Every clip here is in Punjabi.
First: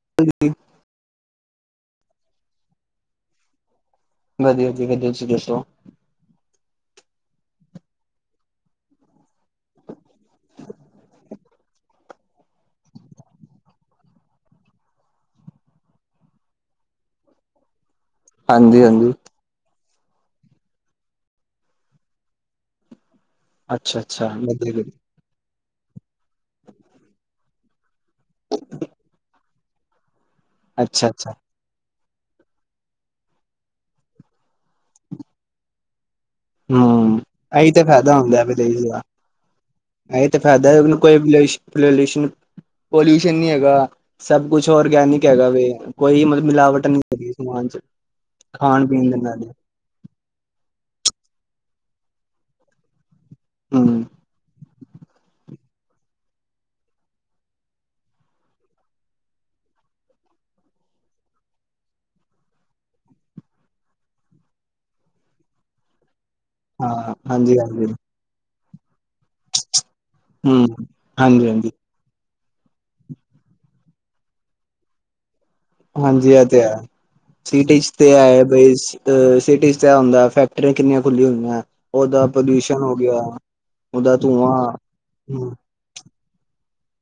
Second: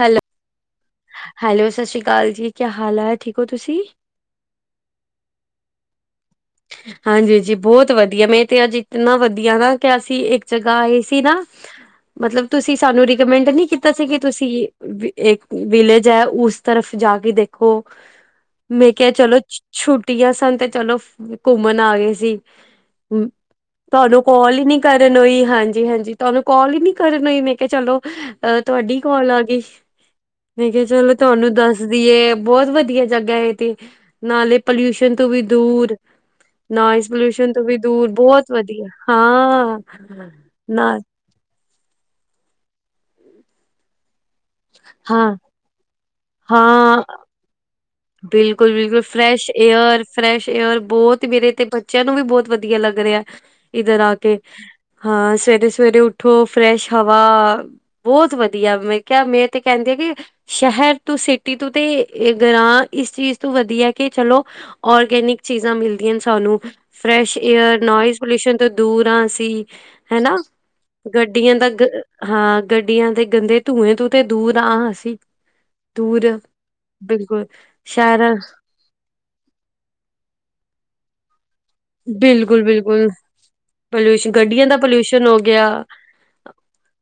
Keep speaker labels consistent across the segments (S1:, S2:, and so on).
S1: ਹੈਲੋ
S2: ਜੀ
S1: ਹੈਲੋ ਸਤਿ ਸ੍ਰੀ ਅਕਾਲ ਜੀ ਕਿਆ ਹਾਲ ਹੈ। ਠੀਕ ਹੋ ਤੁਸੀ
S2: ਵਧੀਆ- ਵਧੀਆ ਤੁਸੀਂ ਦੱਸੋ-
S1: ਹਾਂਜੀ ਜੀ ਬਹੁਤ ਵਧੀਆ ਮੈ ਤੇ ਅੱਜ ਇਤਨਾ ਵਧੀਆ ਨਾ ਕਿ ਅਸੀ ਇਕ ਜਗ੍ਹਾ ਆਏ ਸੀ ਨਾ ਮਤਲਬ ਤੁਸੀ ਸਾਨੂੰ ਰਿਕਮੈਂਡ ਨੀ ਕੀਤਾ ਸੀ ਕਿ ਤੁਸੀ ਇਕ ਵਿਲੇਜ ਹੈ। ਉਸ ਤਰਫ ਜਾ ਕੇ ਦੇਖੋ
S2: ਹਾਂਜੀ
S1: ਮੈਂ ਕਿਹਾ
S2: ਹਾਂਜੀ
S1: ਚਲੋ ਛੁੱਟੀਆਂ ਸਨ ਤੇ ਚਲੋ ਘੁੰਮਣ ਆ ਗਏ ਸੀ
S2: ਅੱਛਾ
S1: ਤੁਹਾਨੂੰ
S2: ਅੱਛਾ
S1: ਕੋਲ ਹੀ ਨੀ
S2: ਵਧੀਆ
S1: ਕਰਨ ਹੋਈ, ਹਾਂਜੀ-ਹਾਂਜੀ ਤੁਹਾਨੂੰ ਕਾਲ ਹੀ ਨੀ ਕਰਨ ਹੋਈ ਮੈਂ ਕਿਹਾ ਚਲੋ ਅਹ ਤੁਹਾਡੀ ਕੋਲ ਆ ਗਈ ਮੈਂ ਕਿਹਾ
S2: ਅੱਛਾ
S1: ਚਲੋ
S2: ਅੱਛਾ
S1: ਤੁਹਾਨੂੰ ਦੱਸ ਦੇਈਏ, ਬਹੁਤ ਵਧੀਆ ਜਗ੍ਹਾ ਹੈ ਤੇ ਨਾਲੇ ਪੋਲਿਊਸ਼ਨ ਤੋਂ ਵੀ ਦੂਰ ਨੋਇਜ਼
S2: ਹਮ
S1: ਪੋਲਿਊਸ਼ਨ ਤੋਂ
S2: ਇਹੀ
S1: ਵੀ
S2: ਤੇ
S1: ਦੂਰ
S2: ਫਾਇਦਾ ਹੁੰਦਾ
S1: ਬਹੁਤ
S2: ਵਿਦੇਸ਼
S1: ਵਧੀਆ
S2: ਦਾ,
S1: ਹਾਂ
S2: ਇਹੀ ਤੇ ਫਾਇਦਾ
S1: ਨਾ
S2: ਉਹਨੂੰ ਕੋਈ ਪਲੋਲੂਸ਼ਨ, ਪੋਲਿਊਸ਼ਨ ਨਹੀਂ ਹੈਗਾ, ਸਭ ਕੁਛ ਔਰਗੈਨਿਕ
S1: ਹਾਂ
S2: ਹੈਗਾ ਵੇ ਕੋਈ ਮਤਲਬ ਮਿਲਾਵਟ ਨਹੀਂ ਹੈਗੀ, ਸਮਾਨ 'ਚ ਖਾਣ
S1: ਬਿਲਕੁਲ-ਬਿਲਕੁਲ
S2: ਪੀਣ ਦੇ
S1: ਫਰੈਸ਼
S2: ਨਾਲ
S1: ਏਅਰ ਫਰੈਸ਼ ਏਅਰ, ਬਹੁਤ ਮੇਰੇ ਤੇ ਬੱਚਿਆਂ ਨੂੰ ਵੀ ਬਹੁਤ ਵਧੀਆ ਲੱਗ ਰਿਹਾ ਇੱਧਰ
S2: ਹੂੰ
S1: ਆ ਕੇ, ਹਾਂ ਸਵੇਰੇ- ਸਵੇਰੇ ਉਠੋ ਫਰੈਸ਼ ਹਵਾ- ਬਹੁਤ ਵਧੀਆ ਮੈ ਕਿਹਾ ਮੈ ਤੇ ਕਹਿੰਦੀ ਆ ਕਿ- ਸ਼ਹਿਰ ਤੂੰ ਸਿਟੀ ਤੂੰ ਤੇ ਗ੍ਰਾਂ- ਇਸ ਚੀਜ਼ ਤੋਂ ਵਧੀਆ ਕਿ ਚਲੋ, ਔਰਗੈਨਿਕ ਚੀਜ਼ਾਂ ਮਿਲਦੀਆਂ ਨੇ ਸਾਨੂੰ
S2: ਹਾਂ
S1: ਫਰੈਸ਼
S2: ਹਾਂਜੀ
S1: ਏਅਰ,
S2: ਹਾਂਜੀ
S1: ਨੋਇਜ਼ ਪੋਲਿਊਸ਼ਨ ਤੋਂ ਦੂਰ ਅਸੀ ਹੈਨਾ,
S2: ਹੂੰ ਹਾਂਜੀ
S1: ਗੱਡੀਆਂ ਦਾ
S2: ਹਾਂਜੀ
S1: ਗ ਹਾਂ ਗੱਡੀਆਂ ਦੇ ਗੰਦੇ ਧੂੰਏ ਤੋ ਤੇ ਦੂਰ ਆ ਅਸੀ
S2: ਹਾਂਜੀ ਇਹ ਤੇ ਹੈ। ਸੀ- ਤੇ
S1: ਸ਼ਹਿਰ
S2: ਹੈ। ਬਈ ਸਿਟੀਜ਼ 'ਚ ਐ ਹੁੰਦਾ ਫੈਕਟਰੀਆਂ ਕਿੰਨੀਆਂ ਖੁੱਲੀਆਂ ਹੋਈਆਂ ਉਹਦਾ
S1: ਬਿਲਕੁਲ-
S2: ਪ੍ਰਦੂਸ਼ਣ ਹੋ
S1: ਬਿਲਕੁਲ
S2: ਗਿਆ ਉਹਦਾ
S1: ਪੋਲਿਊਸ਼ਨ, ਗੱਡੀਆਂ ਦਾ
S2: ਧੂੰਆਂ
S1: ਪੋਲਿਊਸ਼ਨ ਹੋ ਗਿਆ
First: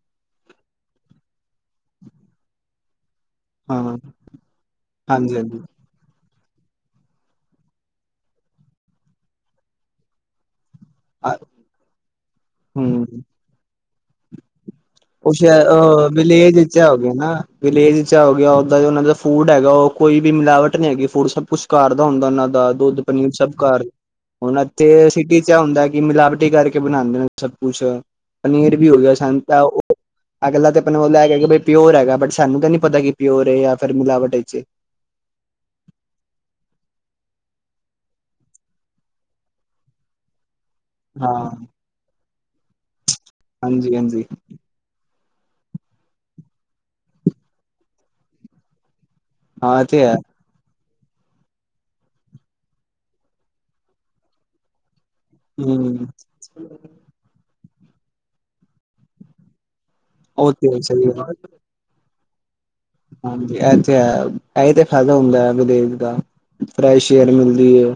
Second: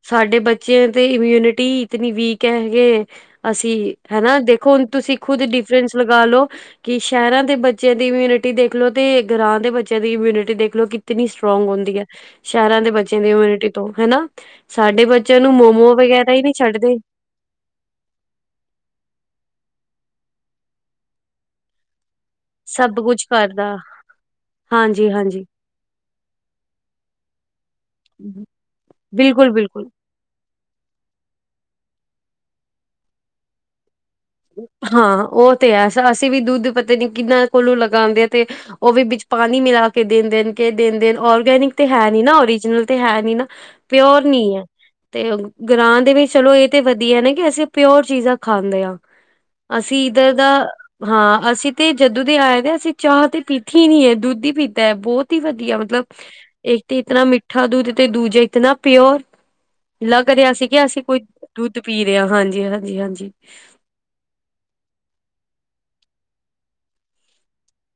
S1: ਸਾਡੇ ਬੱਚਿਆਂ ਤੇ ਇਮਿਊਨਿਟੀ ਇਤਨੀ ਵੀਕ ਹੈਗੇ। ਅਸੀ
S2: ਹਾਂ
S1: ਹਨਾ, ਦੇਖੋ ਹੁਣ ਤੁਸੀ ਖੁਦ
S2: ਹਾਂਜੀ-ਹਾਂਜੀ,
S1: ਡਿਫਰੈਂਸ ਲਗਾਲੋ ਕਿ ਸ਼ਹਿਰਾਂ ਦੇ ਬੱਚਿਆਂ ਦੀ ਇਮਿਊਨਿਟੀ ਦੇਖਲੋ ਤੇ ਗਾਵ ਦੇ ਬੱਚਿਆਂ ਦੀ ਇਮਿਊਨਟੀ ਦੇਖ ਲੋ ਕਿਤਨੀ
S2: ਅ
S1: ਸਟਰ੍ਰੋਂਗ ਹੁੰਦੀ ਹੈ। ਸ਼ਹਿਰਾਂ ਦੇ ਬੱਚਿਆਂ
S2: ਹੂੰ।
S1: ਦੀ ਇਮਿਊਨਿਟੀ ਤੋਂ ਹਨਾ ਸਾਡੇ
S2: ਉਹ
S1: ਬੱਚਿਆਂ ਨੂੰ
S2: ਸਹਿਰ
S1: ਮੋਮੋ ਵਗੈਰਾ ਹੀ ਨਹੀਂ
S2: ਵਿਲੇਜ 'ਚ
S1: ਛੱਡਦੇ
S2: ਹੋਗਨਾ- ਵਿਲੇਜ 'ਚ ਆ ਗਿਆ ਓਦਾਂ ਉਹਨਾਂ ਦਾ ਫੂਡ ਹੈਗਾ ਉਹ ਕੋਈ ਵੀ ਮਿਲਾਵਟ ਨਹੀ ਹੈਗੀ ਫੂਡ ਸਭ ਕੁਛ ਘਰਦਾ ਹੁੰਦਾ ਉਹਨਾਂ ਦਾ ਦਾ
S1: ਸਭ
S2: ਦੁੱਧ
S1: ਕੁਛ
S2: ਪਨੀਰ ਸਭ
S1: ਕਰਦਾ
S2: ਘਰ ਹੁਣ, ਇਥੇ [unintelligible]
S1: ਹਾਂਜੀ ਹਾਂਜੀ
S2: ਮਿਲਾਵਟੀ ਹੁੰਦਾ ਕਿ ਮਿਲਾਵਟੀ ਕਰਕੇ ਬਣਾਉਦੇ ਨੇ ਸਭ ਕੁਛ। ਪਨੀਰ ਵੀ ਹੋ ਗਿਆ,
S1: ਬਿਲਕੁਲ
S2: ਸੰਤਾ-
S1: ਬਿਲਕੁਲ
S2: ਅਗਲਾ ਤਾਂ ਮਨੋ ਲੇਗਯਾ ਕੀ ਪਿਓਰ ਹੈਗਾ, ਬਟ ਸਾਨੂੰ ਤਾਂ ਨੀ ਪਤਾ ਕਿ ਪਿਓਰ ਹੈ ਜਾਂ ਫਿਰ ਮਿਲਾਵਟ ਏ।
S1: ਹਾਂ, ਉਹ ਤੇ ਹੈ ਅਸੀ ਵੀ ਦੁੱਧ ਪੱਤੇ ਨੀ, ਕਿੰਨਾਂ ਕੋਲੋਂ ਲਗਾਉਦੇ ਆ ਤੇ ਉਹ ਵੀ, ਵਿਚ ਪਾਣੀ ਮਿਲਾ ਕੇ ਦਿੰਦੇ ਨੇ ਕੇ ਦੇਣਦੇ ਨੇ
S2: ਹਾਂ,
S1: ਔਰਗੈਨਿਕ ਤੇ ਹੈ ਨੀ ਨਾ, ਓਰੀਜਨਲ ਤੇ ਹੈ ਨੀ ਨਾ, ਪਿਓਰ
S2: ਹਾਂਜੀ-ਹਾਂਜੀ
S1: ਨੀ ਹੈ। ਤੇ ਗ੍ਰਰਾਂ ਦੇ ਵਿਚ, ਚਲੋ ਇਹ ਤੇ ਵਧੀਆ ਨਾ, ਕਿ ਅਸੀ ਪਿਓਰ ਚੀਜ਼ਾਂ ਖਾਂਦੇ ਹਾਂ।
S2: ਹਾਂ ਇਹ ਤੇ
S1: ਅਸੀ,
S2: ਹੈ
S1: ਇੱਧਰ ਦਾ- ਹਾਂ, ਅਸੀ ਤੇ ਜਦੋ ਦੇ ਆਏ ਨੇ, ਅਸੀ ਚਾਹ ਤੇ ਪੀਤੀ ਹੀ ਨਹੀ ਹੈ, ਦੁੱਧ ਹੀ ਪੀਤਾ ਹੈ। ਬਹੁਤ ਕੀ ਵਧੀਆ, ਮਤਲਬ
S2: ਹੂੰ।
S1: ਇੱਕ ਤੇ ਇਤਾ ਮਿੱਠਾ ਦੁੱਧ ਤੇ ਦੂਜੇ ਇਤਨਾ ਪਿਓਰ। ਲੱਗ
S2: ਉਹ
S1: ਰਿਹਾ ਸੀ
S2: ਤੇ ਹੈ,
S1: ਕਿ ਅਸੀ
S2: ਸਹੀ
S1: ਕੋਈ
S2: ਗੱਲ
S1: ਦੁੱਧ ਪੀ ਰਹੇ ਹਾਂ, ਹਾਂਜੀ ਹ
S2: ਹਾਂਜੀ, ਹਾਂਜ ਤੇ ਹੈ ਏਹੀ ਤੇ ਫਾਇਦਾ ਹੁੰਦਾ ਹੈ ਵਿਦੇਸ਼ ਦਾ, ਫਰੈਸ਼ ਏਅਰ ਮਿਲਦੀ ਹੈ।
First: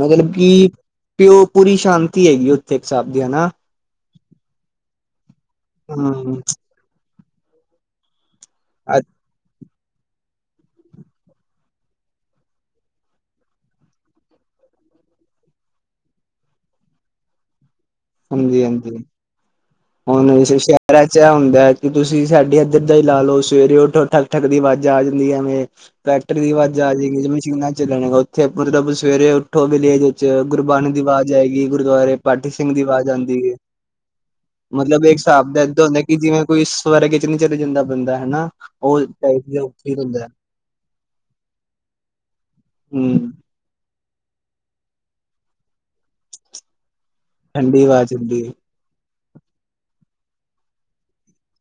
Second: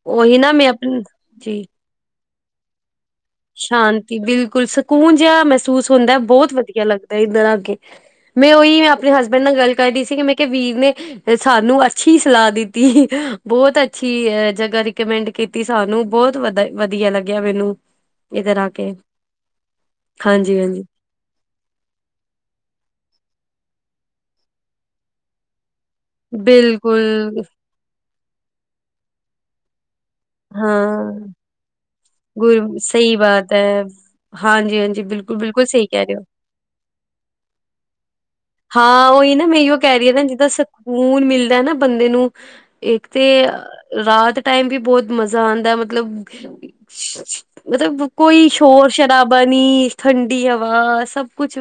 S2: ਮਤਲਬ
S1: ਉਹੀ
S2: ਕਿ
S1: ਨਾ ਮੈਂ ਆਪਣੀ
S2: ਪਿਓ
S1: ਜੀ
S2: ਪੂਰੀ ਸ਼ਾਂਤੀ ਹੈਗੀ ਉੱਥੇ, ਇੱਕ ਜਾਂਦਿਆਂ ਹਨਾ।
S1: ਸ਼ਾਂਤੀ, ਬਿਲਕੁਲ ਸਕੂਨ ਜਿਹਾ ਮਹਿਸੂਸ ਹੁੰਦਾ,
S2: ਹਮ
S1: ਬਹੁਤ ਵਧੀਆ ਲੱਗਦਾ ਇੱਧਰ ਆਕੇ। ਮੈਂ ਉਹੀ, ਮੈਂ ਆਪਣੇ ਹਸਬੈਂਡ ਨਾਲ ਗੱਲ ਕਰਦੀ ਸੀ ਕਿ ਮੈਂ ਕਿਹਾ ਵੀਰ ਨੇ ਸਾਨੂੰ ਅੱਛੀ ਸਲਾਹ ਦਿੱਤੀ, ਬਹੁਤ ਅੱਛੀ, ਅ ਜਗ੍ਹਾ ਰਿਕਮੈਂਡ ਕੀਤੀ ਸਾਨੂੰ ਬਹੁਤ ਵਧ ਵਧੀਆ ਲੱਗਿਆ, ਮੈਨੂੰ। ਇੱਧਰ
S2: ਹਾਂਜੀ,
S1: ਆ ਕੇ
S2: ਹਾਂਜੀ ਹੁਣੇ
S1: ਹਾਂਜੀ ਹਾਂਜੀ
S2: ਸ਼ਹਿਰਾਂ ਚ [unintelligible] ਚ ਹੁੰਦਾ ਹੈ ਕਿ ਤੁਸੀਂ ਸਾਡੇ ਇੱਧਰ ਦਾ ਹੀ ਲਾ ਲਓ, ਸਵੇਰੇ ਉੱਠੋ ਠੱਕ ਠੱਕ ਦੀ ਆਵਾਜ਼ਾਂ ਆ ਜਾਂਦੀ ਹੈ ਨੇ। ਟਰੈਕਟਰ ਦੀ ਆਵਾਜ਼ਾ ਆ ਜਾਏਗੀ,
S1: ਬਿਲਕੁਲ
S2: ਮਸ਼ੀਨਾਂ ਚੱਲਣਗਾ ਉੱਥੇ ਮਤਲਬ ਸਵੇਰੇ ਉੱਠ ਵਿਲੇਜ
S1: ਹਾਂ
S2: ਗੁਰਬਾਣੀ ਦੀ ਆਵਾਜ਼ ਆਏਗੀ, ਗੁਰਦੁਆਰੇ ਪਾਠੀ
S1: ਗੁਰ
S2: ਸਿੰਘ ਦੀ ਆਵਾਜ਼
S1: ਸਹੀ
S2: ਆਉਂਦੀ
S1: ਬਾਤ
S2: ਹੈ।
S1: ਹਾਂਜੀ ਹਾਂਜੀ
S2: ਮਤਲਬ ਇਹ
S1: ਬਿਲਕੁਲ
S2: ਹਿਸਾਬ ਦਾ
S1: ਬਿਲਕੁਲ
S2: ਏਦ
S1: ਸਹੀ
S2: ਹੁੰਦਾ
S1: ਕਹਿ ਰਹੇ ਹੋ
S2: ਕਿ ਜਿਵੇਂ ਕੋਈ ਸਵਰਗ ਵਿਚ ਨੀ ਚਲੇ ਜਾਂਦਾ ਬੰਦਾ ਹਨਾ। ਉਹ
S1: ਹਾਂ, ਉਹੀ
S2: ਟਾਈਪ
S1: ਨਾ
S2: ਦਾ
S1: ਮੇ ਉਹ
S2: ਫੀਲ
S1: ਕਹਿਰੀਆ ਨਾ,
S2: ਹੁੰਦਾ
S1: ਜਿੱਦਾਂ ਸਕੂਨ ਮਿਲਦਾ ਨਾ ਬੰਦੇ ਨੂੰ ਇਕ ਤੇ
S2: ਹੂੰ
S1: ਰਾਤ ਟਾਈਮ ਵੀ ਬਹੁਤ ਮਜ਼ਾ ਆਉਦਾ, ਮਤ ਮਤਲਬ,
S2: ਠੰਡੀ ਹਵਾ
S1: ਮਤਲਬ
S2: ਚੱਲਦੀ
S1: ਕੋਈ
S2: ਹੈ
S1: ਸ਼ੋਰ- ਸ਼ਰਾਬਾ ਨੀ, ਠੰਡੀ ਹਵਾ ਸਭ ਕੁਛ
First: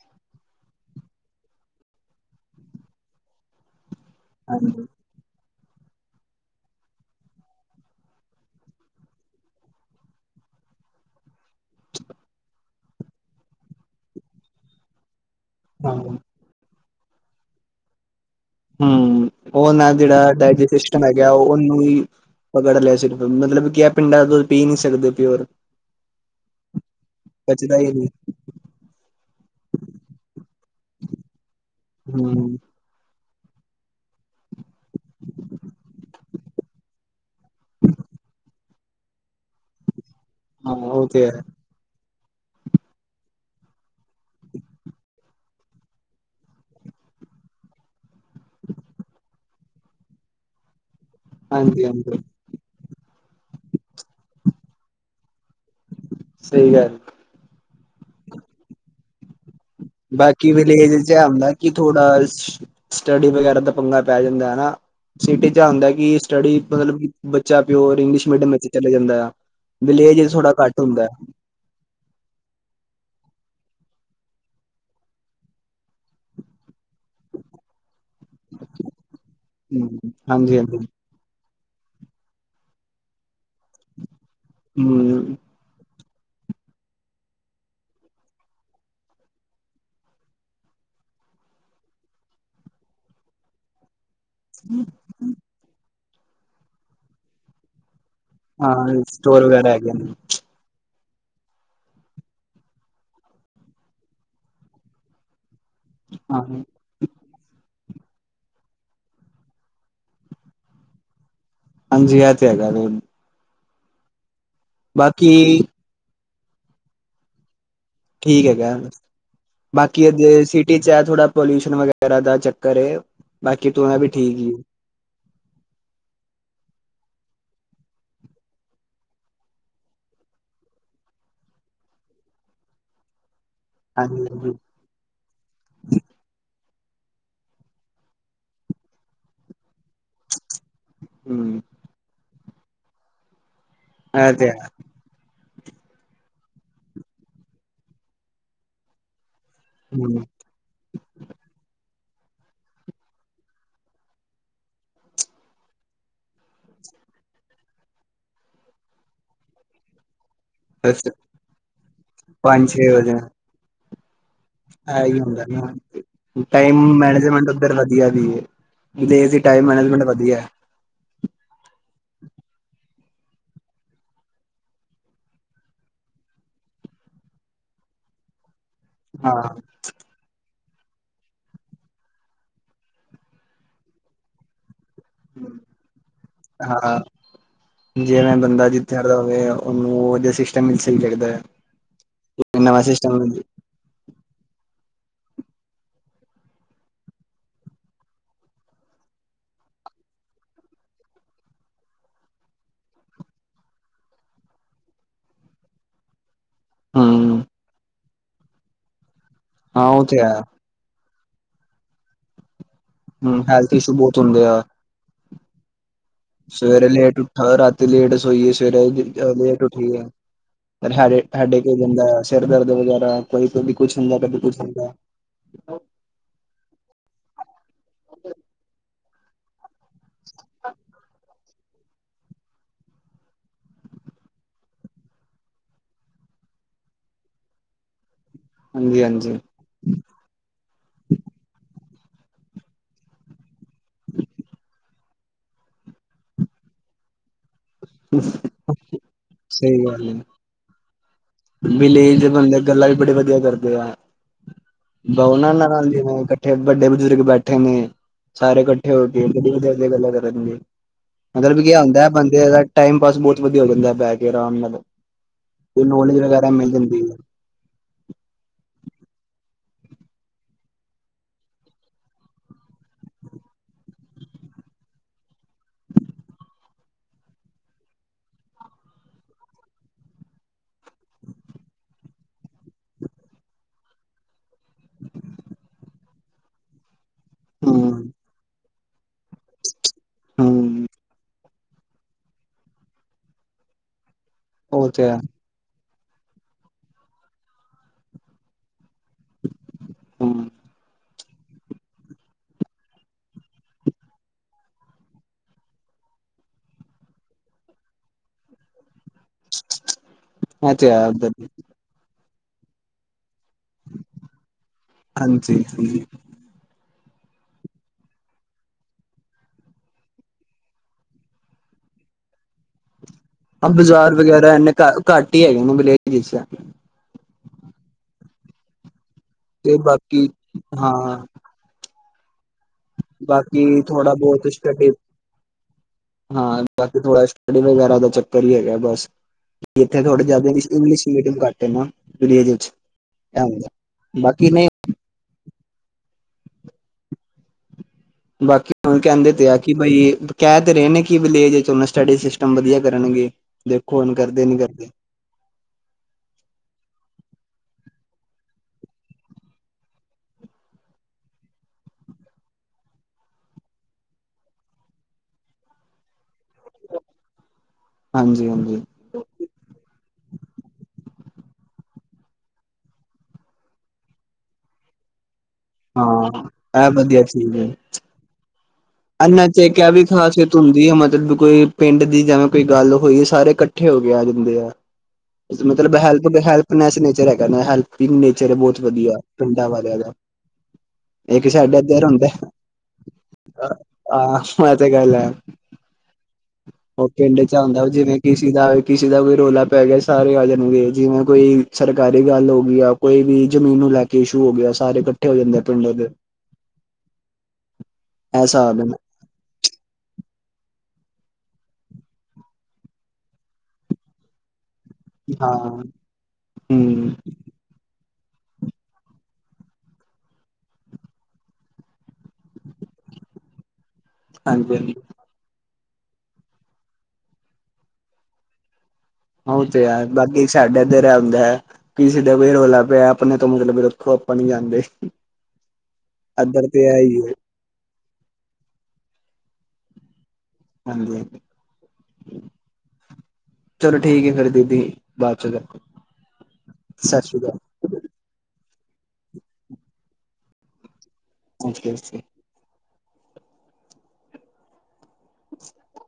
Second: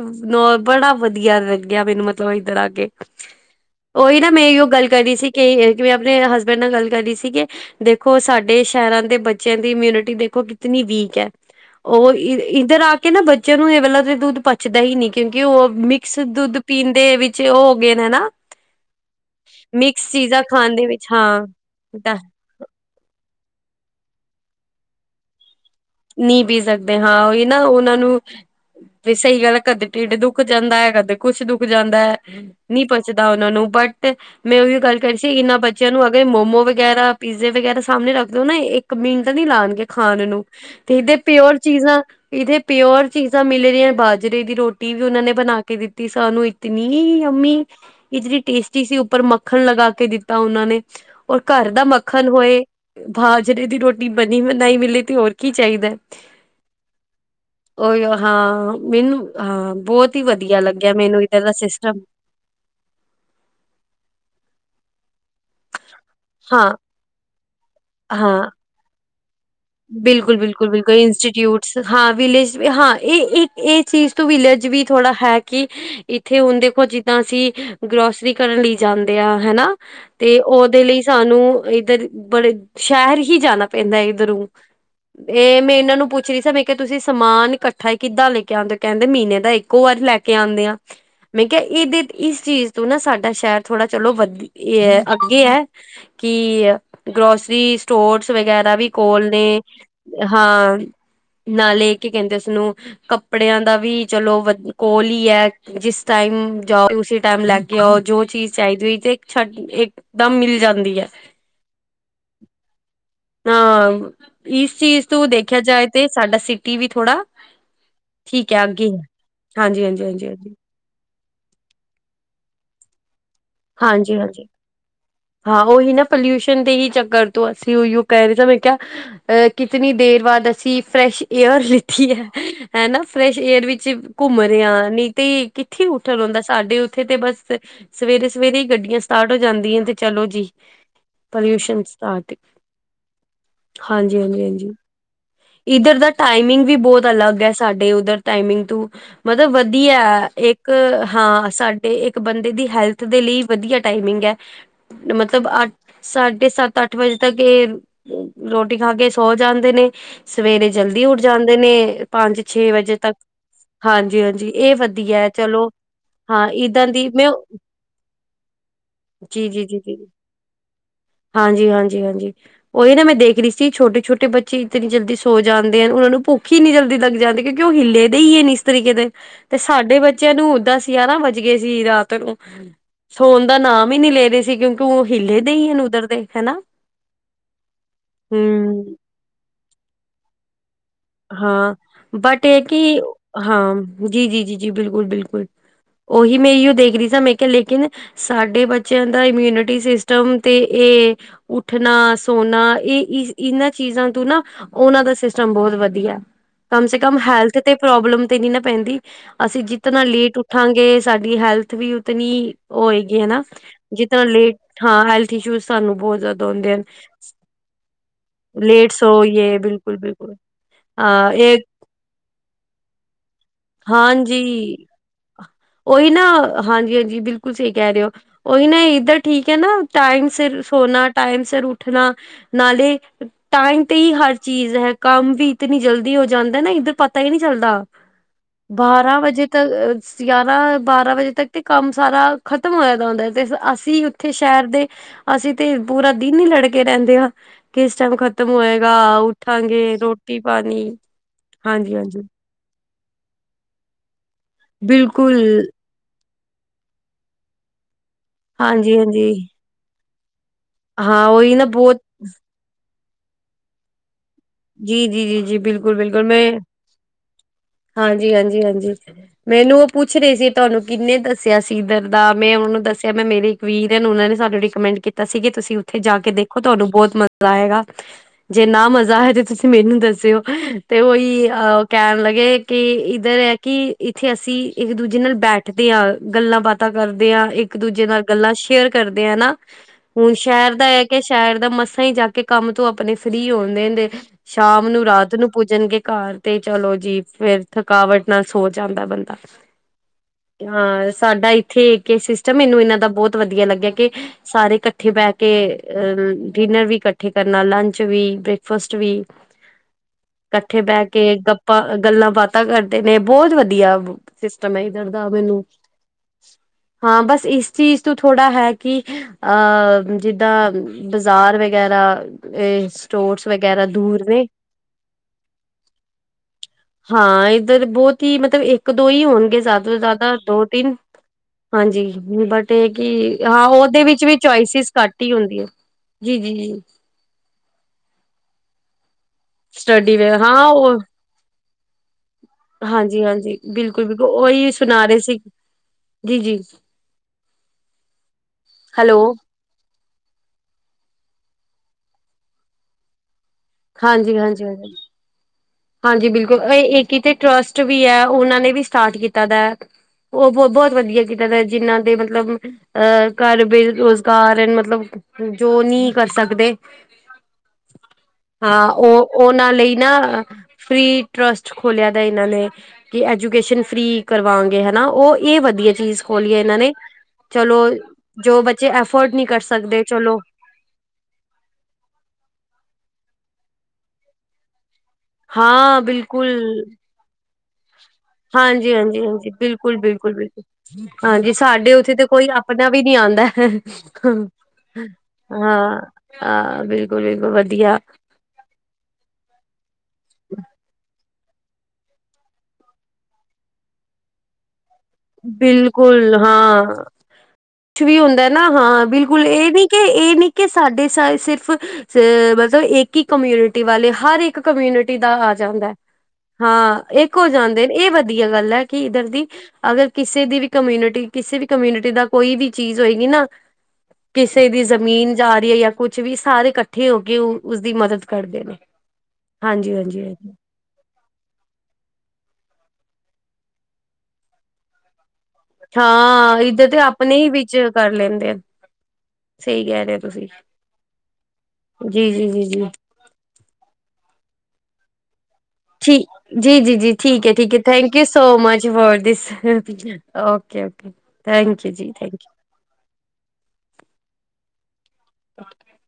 S1: ਬੜਾ ਵਧੀਆ ਲੱਗਿਆ ਮੈਨੂੰ, ਮਤਲਬ ਲ ਇੱਧਰ ਆਕੇ। [unintelligible]
S2: [inaudible] [inaudible]
S1: ਉਹੀ ਨਾ ਮੈ, ਉਹ
S2: ਹਾਂਜੀ
S1: ਗੱਲ ਕਰ ਰਹੀ ਸੀ ਕਿ ਕਿਵੇੈ ਆਪਣੇ ਹਸਬੈਂਡ ਨਾਲ ਗੱਲ ਕਰ ਰੀ ਸੀਗੀ, ਦੇਖੋ ਦੇਖੋ, ਸਾਡੇ ਸ਼ਹਿਰਾਂ ਦੇ ਬੱਚਿਆਂ ਦੀ ਇਮਿਊਨਿਟੀ ਦੇਖੋ ਕਿਤਨੀ ਵੀਕ ਹੈ। ਉਹ ਇਧਰ ਆ ਕੇ ਨਾ ਬੱਚਿਆਂ ਨੂੰ, ਇਹ ਵਾਲਾ ਤੇ ਦੁਧ ਪਚਦਾ ਹੀ ਨੀ ਕਿਉਕਿ ਉਹ
S2: ਹਾਂ।
S1: ਮਿਕਸ ਦੁੱਧ ਪੀਣ ਦੇ ਵਿਚ, ਉਹ ਹੋ ਗਏ ਨੇ ਹਨਾ
S2: ਹੂੰ, ਉਹ ਨਾ ਜਿਹੜਾ ਡਾਇਜਸ
S1: ਖਾਣ ਦੇ
S2: ਸਿਸਟਮ
S1: ਵਿੱਚ
S2: ਹੈਗਾ,
S1: ਹਾਂ
S2: ਉਹਨੂੰ ਪਕੜ ਲਿਆ ਸਿਰਫ, ਮਤਲਬ ਕੀ ਪਿੰਡਾਂ ਦਾ ਦੁਧ ਪੀ ਨੀ ਸਕਦੇ ਪਿਓਰ
S1: ਨਹੀਂ ਪੀ ਸਕਦੇ ਹਾਂ, ਉਹੀ ਨਾ
S2: ਬਚਦਾ ਹੀ
S1: ਉਹਨਾਂ
S2: ਨਹੀਂ
S1: ਨੂੰ ਵੀ ਸਹੀ ਗੱਲ ਹੈ, ਕਦੇ ਢਿੱਡ ਦੁੱਖ ਜਾਂਦਾ ਹੈ ਕਦੇ ਕੁੱਛ ਦੁੱਖ ਜਾਂਦਾ ਹੈ।
S2: ਹੂੰ
S1: ਨਹੀਂ ਪਚਦਾ ਉਹਨਾਂ ਨੂੰ, ਬਟ ਮੈਂ ਉਹੀ ਗੱਲ ਕਰੀ ਸੀ, ਇਹਨਾਂ ਬੱਚਿਆਂ ਨੂੰ ਅਗੇਰ ਮੋਮੋ ਵਗੈਰਾ ਪੀਜ਼ੇ ਵਗੈਰਾ, ਸਾਹਮਣੇ ਰੱਖਦੇ ਹੋ ਨਾ ਇੱਕ ਮਿੰਟ ਨੀ ਲਾਉਣਗੇ ਖਾਣ ਨੂੰ
S2: ਹਾਂ
S1: ਤੇ
S2: ਉਹ
S1: ਇਹਦੇ
S2: ਹੈ
S1: ਪਿਓਰ ਚੀਜ਼ਾਂ ਇਥੇ ਪਿਓਰ ਚੀਜ਼ਾਂ ਮਿਲ ਰਹੀਆਂ, ਬਾਜ਼ਰੇ ਦੀ ਰੋਟੀ ਵੀ ਉਹਨਾਂ ਨੇ ਬਣਾ ਕੇ ਦਿੱਤੀ ਸਾਨੂੰ ਇੰਨੀ ਯੰਮੀਂ, ਇਤਨੀ ਟੇਸਟੀ ਸੀ ਉੱਪਰ ਮੱਖਣ ਲਗਾ ਕੇ ਦਿੱਤਾ ਉਹਨਾਂ ਨੇ। ਔਰ ਘਰ ਦਾ
S2: ਹਾਂਜੀ ਹਾਂਜੀ
S1: ਮੱਖਣ ਹੋਏ, ਬਾਜਰੇ ਦੀ ਰੋਟੀ ਬਣੀ ਬਣਾਈ ਮਿਲੇ ਤੇ ਹੋਰ ਕੀ ਚਾਹੀਦਾਂ।
S2: ਸਹੀ ਗੱਲ
S1: ਉਹੀ ਹਾਂ, ਮੈਨੂੰ ਹਾਂ, ਬਹੁਤ ਹੀ
S2: ਬਾਕੀ
S1: ਵਧੀਆ ਲੱਗਿਆ
S2: ਵਿਲੇਜ ਚ ਇਹ
S1: ਮੈਨੂੰ ਇੱਧਰ
S2: ਹੁੰਦਾ
S1: ਦਾ
S2: ਕਿ
S1: ਸਿਸਟਮ
S2: ਥੋੜਾ ਸਟੱਡੀ ਵਗੈਰਾ ਦਾ ਪੰਗਾ ਪੈ ਜਾਂਦਾ ਹਨਾ। ਸਿਟੀ ਚ ਅ ਹੁੰਦਾ ਕਿ ਸਟੱਡੀ
S1: ਹਾਂ
S2: ਮਤਲਬ ਬੱਚਾ ਪਿਓਰ ਇੰਗਲਿਸ਼
S1: ਹਾਂ
S2: ਮੀਡੀਅਮ ਵਿੱਚ ਚਲਾ ਜਾਂਦਾ ਆ। ਵਿਲੇਜ ਚ
S1: ਬਿਲਕੁਲ,
S2: ਥੋੜਾ
S1: ਬਿਲਕੁਲ,
S2: ਘੱਟ
S1: ਬਿਲਕੁਲ
S2: ਹੁੰਦਾ
S1: ਇੰਸਟੀਟਿਊਟ ਹਾਂ, ਵਿਲੇਜ ਵੀ ਹਾਂ ਇਹ, ਇਹ ਚੀਜ਼ ਤ ਵਿਲੇਜ ਵੀ ਥੋੜਾ ਹੈ ਕਿ ਇੱਥੇ ਹੁਣ ਦੇਖੋ, ਜਿੱਦਾਂ ਅਸੀ ਗਰੋਸਰੀ ਕਰਨ ਲਈ ਜਾਂਦੇ ਆ ਹਨਾ
S2: ਹਮ,
S1: ਤੇ
S2: ਹਾਂਜੀ ਹਾਂਜੀ
S1: ਉਹਦੇ ਲਈ ਸਾਨੂੰ ਇੱਧਰ, ਬੜੇ ਸ਼ਹਿਰ ਹੀ ਜਾਣਾ ਪੈਂਦਾ ਇੱਧਰੋਂ।
S2: ਹਮ
S1: ਇਹ ਮੇਂ ਇਹਨਾਂ ਨੂੰ ਪੁੱਛ ਰਹੀ ਸੀ, ਬਈ ਕਿ ਤੁਸੀਂ ਸਮਾਨ, ਇਕੱਠਾ ਕਿੱਦਾਂ ਲੇਕੇ ਆਂਦੇ ਹੋ? ਕਹਿੰਦੇ ਮਹੀਨੇ ਦਾ ਇੱਕੋ ਵਾਰੀ ਲੈਕੇ ਆਂਦੇ ਆ। ਮੈਂ ਕਿਹਾ, ਇਹਦੇ ਇਸ ਚੀਜ਼ ਤੋਂ ਨਾ ਸਾਡਾ ਸ਼ਹਿਰ ਥੋੜ੍ਹਾ ਚਲੋ ਵੱਧ ਇਹ ਅੱਗੇ ਹੈ। ਕਿ, ਗਰੋਸਰੀ, ਸਟੋਰਸ ਵਗੈਰਾ ਵੀ
S2: ਹਾਂ
S1: ਕੋਲ ਨੇ
S2: ਸਟੋਰ ਵਗੈਰਾ ਹੈਗੇ ਨੇ
S1: ਹਾਂ। ਨਾਲੇ ਕੀ ਕਹਿੰਦੇ ਉਸਨੂੰ, ਕੱਪੜਿਆਂ ਦਾ ਵੀ ਚਲੋ ਵ, ਕੋਲ ਈ ਐ। ਜਿਸ
S2: ਹਾਂ
S1: ਟਾਈਮ ਜਾਓ, ਉਸੀ ਟਾਈਮ ਲੈਕੇ ਆਓ, ਜੋ ਚੀਜ਼ ਚਾਹੀਦੀ ਹੋਈ ਤੇ ਛੱਡ, ਇੱਕਦਮ ਮਿਲ ਜਾਂਦੀ ਐ।
S2: ਹਾਂਜੀ। ਐ, ਤੇ ਹੈਗਾ ਦੇ।
S1: ਅਂ। ਇਸ ਚੀਜ਼ ਤੋਂ
S2: ਬਾਕੀ
S1: ਦੇਖਿਆ ਜਾਏ ਤੇ ਸਾਡਾ ਸਿਟੀ ਵੀ ਥੋੜਾ
S2: ਠੀਕ
S1: ਹੈ
S2: ਹੈਗਾ।
S1: ਅੱਗੇ ਹੈ। ਹਾਂਜੀ ਹਾਂਜੀ
S2: ਬਾਕੀ
S1: ਹਾਂਜੀ
S2: ਅਜੇ
S1: ਹਾਂਜੀ
S2: ਸਿਟੀ'ਚ ਐ ਥੋੜਾ, ਪੋਲਿਊਸ਼ਨ ਵਗੈਰਾ ਦਾ ਚੱਕਰ ਏ। ਬਾਕੀ ਤੂੰ ਇਹ ਵੀ ਠੀਕ
S1: ਹਾਂਜੀ-ਹਾਂਜੀ।
S2: ਹੀ
S1: ਹਾਂ, ਉਹੀ ਨਾ ਪੋਲਿਊਸ਼ਨ ਦੇ ਹੀ ਚੱਕਰ ਤੋਂ ਅਸੀਂ ਉਹੀ ਕਹਿ ਰਹੇ, ਮੈਂ ਕਿਹਾ ਅਹ, ਕਿਤਨੀ ਦੇਰ ਬਾਅਦ ਅਸੀਂ ਫਰੈਸ਼ ਏਅਰ ਲਿੱਤੀ ਐ, ਹੈਨਾ ਫਰੈਸ਼ ਏਅਰ ਵਿੱਚ
S2: ਹਾਂਜੀ
S1: ਘੁੰਮ
S2: ਹਾਂਜੀ
S1: ਰਿਹਾਂ, ਨੀ ਤੇ ਕਿੱਥੇ ਉੱਠਣ ਹੂੰਦਾ। ਸਾਡੇ ਉੱਥੇ ਤੇ ਬਸ ਸਵੇਰੇ ਸਵੇਰੇ ਹੀ ਗੱਡੀਆਂ ਸਟਾਰਟ ਹੋ ਜਾਂਦੀਆਂ ਤੇ ਚਲੋ ਜੀ,
S2: ਹਮ
S1: ਪੋਲਿਊਸ਼ਨ ਸਟਾਰਟ।
S2: ਇਹ ਤੇ ਹੈ
S1: ਹਾਂਜੀ-ਹਾਂਜੀ-ਹਾਂਜੀ। ਇਧਰ ਦਾ ਟਾਈਮਿੰਗ ਵੀ ਬਹੁਤ ਅਲੱਗ ਐ, ਸਾਡੇ ਉਧਰ ਟਾਈਮਿੰਗ ਤੋ, ਮਤਲਬ ਵਧੀਆ।
S2: ਹਮ
S1: ਇੱਕ, ਹਾਂ ਸਾਡੇ ਇੱਕ ਬੰਦੇ ਦੀ ਹੈਲਥ ਦੇ ਲਈ ਵਧੀਆ ਟਾਈਮਿੰਗ ਐ, ਮਤਲਬ ਅਠ ਸਾਢੇ-ਸੱਤ, ਅੱਠ ਵਜੇ ਤੱਕ ਇਹ, ਰੋਟੀ ਖਾਕੇ ਸੌ ਜਾਂਦੇ ਨੇ। ਸਵੇਰੇ ਜਲਦੀ
S2: ਬਸ
S1: ਉੱਠ ਜਾਂਦੇ ਨੇ, ਪੰਜ, ਛੇ ਵਜੇ ਤੱਕ ਹਾਂਜੀ-ਹਾਂਜੀ।
S2: ਐਈ ਹੁੰਦਾ ਨਾ, ਟਾਇਮ
S1: ਏਦਾਂ ਦੀ ਮੈਂ
S2: ਮੈਨੇਜਮੈਂਟ ਉਧਰ ਵਧੀਆ ਵੀ ਏ। ਦੇਸ਼ ਦੀ ਟਾਈਮ ਮੈਨੇਜਮੈਂਟ ਵਧੀਆ।
S1: ਹਾਂਜੀ-ਹਾਂਜੀ-ਹਾਂਜੀ। ਉਹੀ ਨਾ ਮੈਂ ਦੇਖ ਰਹੀ ਸੀ, ਛੋਟੇ-ਛੋਟੇ ਬੱਚੇ ਇਤਨੀ ਜਲਦੀ ਸੋ ਜਾਂਦੇ ਹਨ, ਉਹਨਾਂ ਨੂੰ ਭੁੱਖ ਹੀ ਇੰਨੀ ਜਲਦੀ ਲੱਗ ਜਾਂਦੀ ਕਿ ਕਿ ਉਹ ਹਿੱਲੇਦੇ ਹੀ ਨੇ ਇਸ ਤਰੀਕੇ ਦੇ, ਤੇ
S2: ਹਾਂ
S1: ਸਾਡੇ ਬੱ ਚਿਆਂ ਨੂੰ ਦਸ, ਇਆਰਾਂ ਵੱਜ ਗਏ ਸੀ ਰਾਤ ਨੂੰ, ਸੋਣ ਦਾ ਨਾਮ ਹੀ ਨੀ ਲੇ ਰਹੇ ਸੀ, ਕਿਉਂ ਤੁੰ ਹਿੱਲੇਦੇ ਹੀ, ਇਹਨੂੰ
S2: ਹਾਂ, ਜਿਵੇਂ ਬੰਦਾ
S1: ਹਮ
S2: ਜਿੱਥੇ ਰਵੇ, ਉਹਨੂੰ ੳਹਦੇ ਸਿਸ ਸਿਸਟਮ ਈ ਸਹੀ ਲਗਦਾ।
S1: ਹਾਂ, ਬਟ ਇਹ ਕਿ, ਹਾਂ। ਜੀ-ਜੀ-ਜੀ-ਜੀ, ਬਿਲਕੁਲ-ਬਿਲਕੁਲ। ਉਹੀ, ਮੇਂ ਇਹੀਓ ਦੇਖਰੀਂ ਸਾਂ, ਮੈਂ ਕਿਹਾ ਲੇਕਿਨ ਸਾਡੇ ਬੱਚਿਆਂ ਦਾ ਇਮਿਊਨਿਟੀ ਸਿਸਟਮ ਤੇ, ਇਹ ਉੱਠਣਾ, ਸੋਨਾ ਇਹ, ਇਹਨਾਂ ਚੀਜ਼ਾਂ ਤੋਂ ਨਾ ਉਹਨਾਂ ਦਾ ਸਿਸਟਮ ਬਹੁਤ ਵਧੀਆ। ਵਧੀਆ। ਕਮ ਸੇ ਕਮ
S2: ਹਮ
S1: ਹੈਲਥ ਤੇ, ਪ੍ਰੋਬਲਮ ਤੇ ਨੀ ਨਾ ਪੈਂਦੀ। ਅਸੀ
S2: ਹਾਂ
S1: ਜਿਤਨਾ
S2: ਉਹ ਤੇ ਹੈ
S1: ਲੇਟ ਉੱਠਾਂਗੇ, ਸਾਡੀ ਹੈਲਥ ਵੀ ਉਤਨੀ ਓਏਗੀ
S2: ਹਮ
S1: ਹਨਾ,
S2: ਹੈਲਥ ਇਸ਼ੂ
S1: ਜਿਸ
S2: ਬਹੁਤ
S1: ਤਰ੍ਹਾਂ
S2: ਹੁੰਦੇ
S1: ਲੇਟ
S2: ਆ
S1: ਹਾਂ, ਹੈਲਥ ਇਸ਼ੂਜ ਸਾਨੂੰ ਬਹੁਤ ਜਿਆਦਾ ਹੁੰਦੇ ਹਨ।
S2: ਹਾ, ਰਾਤੀ ਲੇਟ ਸੋਈਏ ਸਵੇਰੇ
S1: ਲੇਟ ਸੋਈਏ
S2: ਲੇਟ
S1: ਬਿਲਕੁਲ
S2: ਉੱਠੀਏ
S1: ਬਿਲਕੁਲ
S2: ਹੈੜੇਕ,
S1: ਹਾਂ ਇਹ
S2: ਹੈਡੇਕ ਹੁੰਦਾ, ਸਿਰ ਦਰਦ ਵਗੈਰਾ ਕੋਈ ਕ ਕੁਛ ਹੁੰਦਾ, ਕਦੇ ਕੁਛ
S1: ਹਾਂਜੀ
S2: ਹੁੰਦਾ। [unintelligible]
S1: ਉਹੀ ਨਾ, ਹਾਂਜੀ-ਹਾਂਜੀ, ਬਿਲਕੁਲ ਸਹੀ ਕਹਿ ਰਹੇ ਹੋ, ਉਹੀ ਨਾ ਇੱਧਰ ਠੀਕ ਹੈ ਨਾ। ਟਾਈਮ ਸਿਰ ਸੋਨਾ, ਟਾਈਮ ਸਿਰ ਉ ਉੱਠਣਾ, ਨਾਲੇ ਟਾਈਮ ਤੇ ਹੀ ਹਰ ਚੀਜ਼ ਹੈ, ਕੰਮ ਵੀ। ਇਤਨੀ ਜਲਦੀ ਹੋ ਜਾਂਦੈ ਨਾ, ਇੱਧਰ ਪਤਾ ਹੀ ਨਹੀਂ ਚੱਲਦਾ
S2: ਹਾਂਜੀ
S1: ਬਾਰਾ
S2: ਹਾਂਜੀ
S1: ਵਜੇ ਇਆਰਾਂ, ਬਾਰਾਂ ਵਜੇ ਤੱਕ ਤੇ ਕੰਮ ਸਾਰਾ ਖਤਮ ਹੋ ਜਾਂਦਾ ਹੁੰਦਾ ਤੇ ਅਸੀਂ ਉੱਥੇ ਸ਼ਹਿਰ ਦੇ, ਅਸੀਂ ਤੇ ਪੂਰਾ ਦਿਨ ਹੀ ਲੜਗੇ ਰਹਿੰਦੇ ਹਾਂ। ਕਿਸ ਟਾਈਮ ਖ਼ਤਮ ਹੋਇਗਾ,
S2: ਸਹੀ
S1: ਉੱਠਾਂਗੇ
S2: ਗੱਲ ਹੈ
S1: ਰੋਟੀ-ਪਾਣੀ
S2: ਵਿਲੇਜ ਦੇ ਬੰਦੇ ਗੱਲਾਂ ਵੀ ਬੜੇ ਵਧੀਆ ਕਰਦੇ ਆ, ਬਹੋ
S1: ਬਿਲਕੁਲ
S2: ਨਾ ਨਾਲ ਫਿਰ ਵੱਡੇ ਬਜ਼ੁਰਗ ਬੈਠੇ ਨੇ, ਸਾਰੇ ਇਕੱਠੇ
S1: ਹਾਂਜੀ
S2: ਹੋਕੇ।
S1: ਹਾਂਜੀ
S2: ਬੜੀ ਵਧੀਆ-ਵਧੀਆ ਗੱਲਾਂ ਕਰਨਗੇ।
S1: ਹਾਂ ਉਹੀ
S2: ਮਤਲਬ
S1: ਨਾ
S2: ਕੀ ਐਹ
S1: ਬਹੁਤ
S2: ਹੁੰਦਾ, ਬੰਦੇ ਦਾ ਟਾਈਮ ਪਾਸ ਬਹੁਤ ਵਧੀਆ ਹੋ ਜਾਂਦਾ ਬੈ
S1: ਜੀ- ਜੀ- ਜੀ- ਜੀ, ਬਿਲਕੁਲ- ਬਿਲਕੁਲ,
S2: ਵਗੈਰਾ
S1: ਮੈਂ
S2: ਮਿਲ ਜਾਂਦੀ ਹੈ
S1: ਹਾਂਜੀ- ਹਾਂਜੀ- ਹਾਂਜੀ ਮੈਨੂੰ ਉਹ ਪੁੱਛ ਰਹੇ ਸੀ, ਤੁਹਾਨੂੰ ਕਿੰਨੇ ਦੱਸਿਆ ਸੀ ਇੱਧਰ ਦਾ, ਮੈਂ ਉਹਨੂੰ ਦੱਸਿਆ ਮੈਂ ਮੇਰੀ ਵੀਰ ਉਹਨਾਂ ਨੇ ਸਾਨੂੰ ਰਿਕਮੈਂਡ ਕੀਤਾ ਸੀ, ਕਿ ਤੁਸੀਂ ਉੱਥੇ ਜਾ ਕੇ ਦੇਖੋ, ਤੁਹਾਨੂੰ ਬਹੁਤ ਮਜ਼ਾ ਆਏਗਾ। ਜੇ ਨਾ ਮਜ਼ਾ ਆਇਆ ਤੇ ਤੁਸੀਂ ਮੈਨੂੰ ਦੱਸਿਓ, ਤੇ ਉਹੀ ਅਹ ਕਹਿਣ ਲੱਗੇ, ਕਿ ਇੱਧਰ ਐ ਕਿ ਇੱਥੇ ਅਸੀਂ ਇੱਕ ਦੂਜੇ ਨਾਲ ਬੈਠਦੇ ਆਂ, ਗੱਲਾਂ ਬਾਤਾਂ ਕਰਦੇ ਆਂ, ਇੱਕ ਦੂਜੇ
S2: ਹਮ
S1: ਨਾਲ ਗੱਲਾਂ ਸ਼ੇਅਰ ਕਰਦੇ ਆ ਨਾ, ਹੁਣ ਸ਼ਹਿਰ
S2: ਹਮ
S1: ਦਾ ਇਹ ਕਿ ਸ਼ਹਿਰ ਦਾ ਮਸ ਹੀ ਜਾ ਕੇ ਕੰਮ ਤੋਂ ਆਪਣੇ ਫ੍ਰਰੀ ਹੋਣ ਦੇ-ਦੇ ਸ਼ਾਮ
S2: ਉਹ ਤੇ
S1: ਨੂੰ
S2: ਹੈ
S1: ਰਾਤ ਨੂੰ ਪੁੱਜਣਗੇ ਘਰ, ਤੇ ਚਲੋ ਜੀ ਫੇਰ ਥ ਥਕਾਵਟ ਨਾਲ ਸੋ ਜਾਂਦਾ ਬੰਦਾ,
S2: ਹਮ
S1: ਹਾਂ ਇਹ ਸਾਡਾ ਇੱਥੇ ਕਿ ਸਿਸਟਮ ਇਹਨੂੰ ਇਹਨਾਂ ਦਾ ਬਹੁਤ ਵਧੀਆ ਲੱਗਿਆ, ਕਿ ਸਾਰੇ ਇਕੱਠੇ ਬਹਿ ਕੇ, ਅਹ ਡਿਨਰ ਵੀ ਇਕੱਠੇ ਕਰਨਾ, ਲੰਚ ਵੀ, ਬ੍ਰੇਕਫਾਸਟ ਵੀ।
S2: ਇਹ
S1: ਕੱਠੇ
S2: ਤੇ
S1: ਬਹਿ
S2: ਹੈ
S1: ਕੇ
S2: ਉਧਰ
S1: ਗੱਪਾਂ ਗੱਲਾਂ-ਬਾਤਾਂ ਕਰਦੇ ਨੇ, ਬਹੁਤ ਵਧੀਆ। ਵਧੀਆ ਸਿਸਟਮ ਐ, ਇੱਧਰ ਦਾ
S2: ਹਾਂਜੀ
S1: ਮੈਨੂੰ
S2: ਹਾਂਜੀ
S1: ਹਾਂ ਬਸ ਇਸ ਚੀਜ਼ ਤੋਂ ਥੋੜ੍ਹਾ ਹੈ, ਕਿ ਅਹ ਜਿੱਦਾਂ ਬਾਜ਼ਾਰ ਵਗੈਰਾ, ਸਟੋਰਸ ਵਗੈਰਾ ਦੂਰ
S2: ਨੇ ਘਟ ਹੀ ਆਈ ਉਹਨੂੰ [inaudible]
S1: ਹਾਂ, ਇੱਧਰ ਬਹੁਤ ਹੀ ਮਤਲਬ ਇੱਕ ਦੋ ਹੀ ਹੋਣਗੇ,
S2: ਤੇ
S1: ਜ਼ਿਆਦਾ ਤੋਂ
S2: ਬਾਕੀ
S1: ਜ਼ਿਆਦਾ ਦੋ ਤਿੰਨ
S2: ਹਾਂ
S1: ਹਾਂਜੀ ਬਟ ਤੇ ਕੀ ਹਾਂ,
S2: ਬਾਕੀ
S1: ਉਹਦੇ
S2: ਥੋੜਾ
S1: ਵਿਚ ਵੀ
S2: ਬਹੁਤ ਸਟੱਡੀ
S1: ਚੋਇਸਿਸ ਘੱਟ ਹੀ ਹੁੰਦੀ ਆ,
S2: ਹਾਂ
S1: ਜੀ-ਜੀ
S2: ਬਾਕੀ ਥੋੜਾ ਵਗੈਰਾ ਦਾ ਚੱਕਰ ਹੀ ਹੈਗਾ ਬਸ, ਇੱਥੇ
S1: ਸਟੱਡੀ
S2: ਥੋੜੇ
S1: ਵੇ
S2: ਜਿਆਦਾ ਇੰਗਲਿਸ਼ ਮੀਡੀਅਮ ਘੱਟ ਐ ਨਾ। ਵਿਲੇਜ ਵਿੱਚ
S1: ਹਾਂਜੀ-ਹਾਂਜੀ, ਬਿਲਕੁਲ-ਬਿਲਕੁਲ,
S2: ਬਾਕੀ ਨਹੀਂ
S1: ਉਹੀ ਸੁਣਾ ਰਹੇ ਸੀ, ਜੀ-ਜੀ
S2: ਬਾਕੀ ਹੁਣ ਕਹਿੰਦੇ
S1: ਹੈਲੋ
S2: ਤੇ ਆ ਕਿ ਬਈ ਕਹਿ ਤੇ ਰਹੇ ਨੇ, ਕਿ ਵਲੇੇਜ਼ ਚ ਹੁਣ ਸਟੱਡੀ ਸਿਸਟਮ ਵਧੀਆ ਕਰਨਗੇ। ਦੇਖੋ ਹੁਣ
S1: ਹਾਂਜੀ
S2: ਕਰਦੇ ਨੀ
S1: ਹਾਂਜੀ ਹਾਂਜੀ
S2: ਕਰਦੇ।
S1: ਹਾਂਜੀ ਬਿਲਕੁਲ, ਇੱਕ ਇਥੇ ਟਰੱਸਟ ਵੀ ਐ, ਉਹਨਾ ਨੇ ਵੀ ਸਟਾਰਟ ਕੀਤਾ ਦਾ। ਉਹ ਬਹੁਤ- ਬਹੁਤ ਵਧੀਆ, ਕਿ ਕੀਤਾ ਦਾ ਜਿੰਨਾਂ ਦੇ ਮਤਲਬ ਅਹ ਘਰ ਬੇਰੁਜ਼ਗਾਰ ਐ, ਮਤਲਬ ਜੋ ਨਹੀਂ ਕਰ ਸਕਦੇ।
S2: [unintelligible] ਹਾਂਜੀ-ਹਾਂਜੀ
S1: ਹਾਂ, ਉਹ ਉਹਨਾਂ ਲਈ ਨਾ ਫ੍ਰੀ ਟਰਸਟ ਖੋਲਿਆ ਦਾ ਇਹਨਾਂ ਨੇ। ਕਿ ਐਜੂਕੇਸ਼ਨ ਫਰੀ ਕਰਵਾਣਗੇ ਹਨਾ, ਉਹ ਇਹ ਵਧ ਵਧੀਆ ਚੀਜ਼
S2: ਹਾਂ
S1: ਖੋਲੀ ਏ ਇਹਨਾਂ
S2: ਇਹ
S1: ਨੇ,
S2: ਵਧੀਆ ਚੀਜ਼ ਹੈ।
S1: ਚਲੋ ਜੋ ਬੱਚੇ ਐਫਰਡ
S2: ਇਹਨਾਂ
S1: ਨਹੀਂ
S2: ਚ
S1: ਕਰ
S2: ਇੱਕ ਇਹ
S1: ਸਕਦੇ,
S2: ਵੀ
S1: ਚਲੋ
S2: ਖ਼ਾਸੀਅਤ ਹੁੰਦੀ ਆ, ਮਤਲਬ ਕੋਈ ਪਿੰਡ ਦੀ ਜਿਵੇ ਕੋਈ ਗੱਲ ਹੋਈ ਐ, ਸਾਰੇ ਇਕੱਠੇ ਹੋ ਕੇ ਆ ਜਾਂਦੇ ਆ। ਇਸ ਮਤਲਬ
S1: ਹਾਂ
S2: ਹੈਲਪ
S1: ਬਿਲਕੁਲ
S2: ਹੈਲਪਨੈਸ ਨੇਚਰ ਹੈਗਾ ਹਨਾ।
S1: ਹਾਂਜੀ-ਹਾਂਜੀ-ਹਾਂਜੀ,
S2: ਦਾ।
S1: ਬਿਲਕੁਲ-ਬਿਲਕੁਲ-ਬਿਲਕੁਲ,
S2: ਇੱਕ
S1: ਹਾਂਜੀ ਸਾਡੇ
S2: ਇੱਧਰ
S1: ਉੱਥੇ
S2: ਹੁੰਦਾ
S1: ਤਾਂ ਕੋਈ ਆਪਣਾ ਵੀ ਨੀ ਆਂ
S2: ਆ ਮੈਂ ਤੇ ਗੱਲ ਹੈ
S1: ਹਾਂ ਹ
S2: ਉਹ ਪਿੰਡ
S1: ਬਿਲਕੁਲ-ਬਿਲਕੁਲ
S2: ਚ ਆਉਂਦਾ
S1: ਵਧੀਆ
S2: ਜਿਵੇਂ ਕਿਸੇ ਦਾ ਕਿਸੇ ਦਾ ਕੋਈ ਰੌਲਾ ਪੈ ਗਿਆ, ਸਾਰੇ ਆ ਜਾਣਗੇ, ਜਿਵੇਂ ਕੋਈ ਸਰਕਾਰੀ ਗੱਲ ਹੋ ਗਈ ਆ। ਕੋਈ ਵੀ ਜ਼ਮੀਨ ਨੂੰ ਲੈ ਕੇ ਇਸ਼ੂ ਹੋ ਗਿਆ ਸਾਰੇ ਦਾ
S1: ਬਿਲਕੁਲ ਹਾਂ, ਕੁਛ ਵੀ
S2: ਇਹ
S1: ਹੁੰਦਾ ਨਾ
S2: ਹਿਸਾਬ ਹੈ
S1: ਹਾਂ ਬਿਲਕੁਲ ਇਹ ਵੀ ਕਿ ਇਹ ਨੀ ਕਿ ਸਾਡੇ ਸ ਸਿਰਫ ਅ ਮਤਲਬ ਇੱਕ ਹੀ ਕਮਿਊਨਿਟੀ ਵਾਲੇ, ਹਰ ਇੱਕ ਕਮਿਊਨਿਟੀ ਟੀ ਦਾ
S2: ਹਾਂ
S1: ਆ ਜਾਂਦਾ, ਹਾਂ
S2: ਹਮ
S1: ਇੱਕ ਹੋ ਜਾਂਦੇ ਨੇ, ਇਹ ਵਧੀਆ ਗੱਲ ਐ ਕਿ ਇੱਧਰ ਦੀ ਅਗਰ ਕਿਸੇ ਦੀ ਵੀ ਕਮਿਊਨਿਟੀ, ਕਿਸੇ ਵੀ ਕਮਿਊਨਿਟੀ ਦਾ ਕੋਈ ਵੀ ਚੀਜ਼ ਹੋਏਗੀ ਨਾ। ਕਿਸੇ
S2: ਹਾਂਜੀ
S1: ਦੀ
S2: ਹਾਂਜੀ
S1: ਜ਼ਮੀਨ ਜਾ ਰਹੀ ਐ, ਜਾਂ ਕੁਛ ਵੀ ਸਾਰੇ ਇਕੱਠੇ ਹੋ ਕੇ ਉਹ ਉਸਦੀ ਮਦਦ ਕਰਦੇ ਨੇ।
S2: ਹਾਂ ਉਹ ਤੇ
S1: ਹਾਂਜੀ
S2: ਹੈ
S1: ਹਾਂਜੀ
S2: ਬਾਕੀ
S1: ਹਾਂਜੀ
S2: ਸਾਡੇ ਇਧਰ ਆਂਦਾ, ਕਿਸੇ ਦਾ ਕੋਈ ਰੌਲਾ ਪਿਆ, ਆਪਣੇ ਤੋਂ ਮਤਲਬ ਰੱਖੋ, ਆਪਾਂ ਨੀ ਜਾਂਦੇ।
S1: ਹਾਂ, ਇੱਧਰ ਤੇ ਆਪਣੇ ਹੀ ਵਿੱਚ ਕਰ ਲੈਂਦੇ ਆ, ਸਹੀ ਕਹਿ ਰਹੇ ਹੋ ਤੁਸੀਂ।
S2: ਹਾਂਜੀ
S1: ਜੀ-ਜੀ-ਜੀ-ਜੀ
S2: ਚਲੋ ਠੀਕ ਹੈ ਫਿਰ ਦੀਦੀ ਬਾਅਦ ਚ ਕਰਕੇ
S1: ਠੀਕ ਜੀ-ਜੀ-ਜੀ ਠੀਕ ਹੈ ਠੀਕ thank you so much for this okay okay thank you
S2: okay
S1: ਜੀ
S2: ਓਕੇ।
S1: Thank you. [inaudible]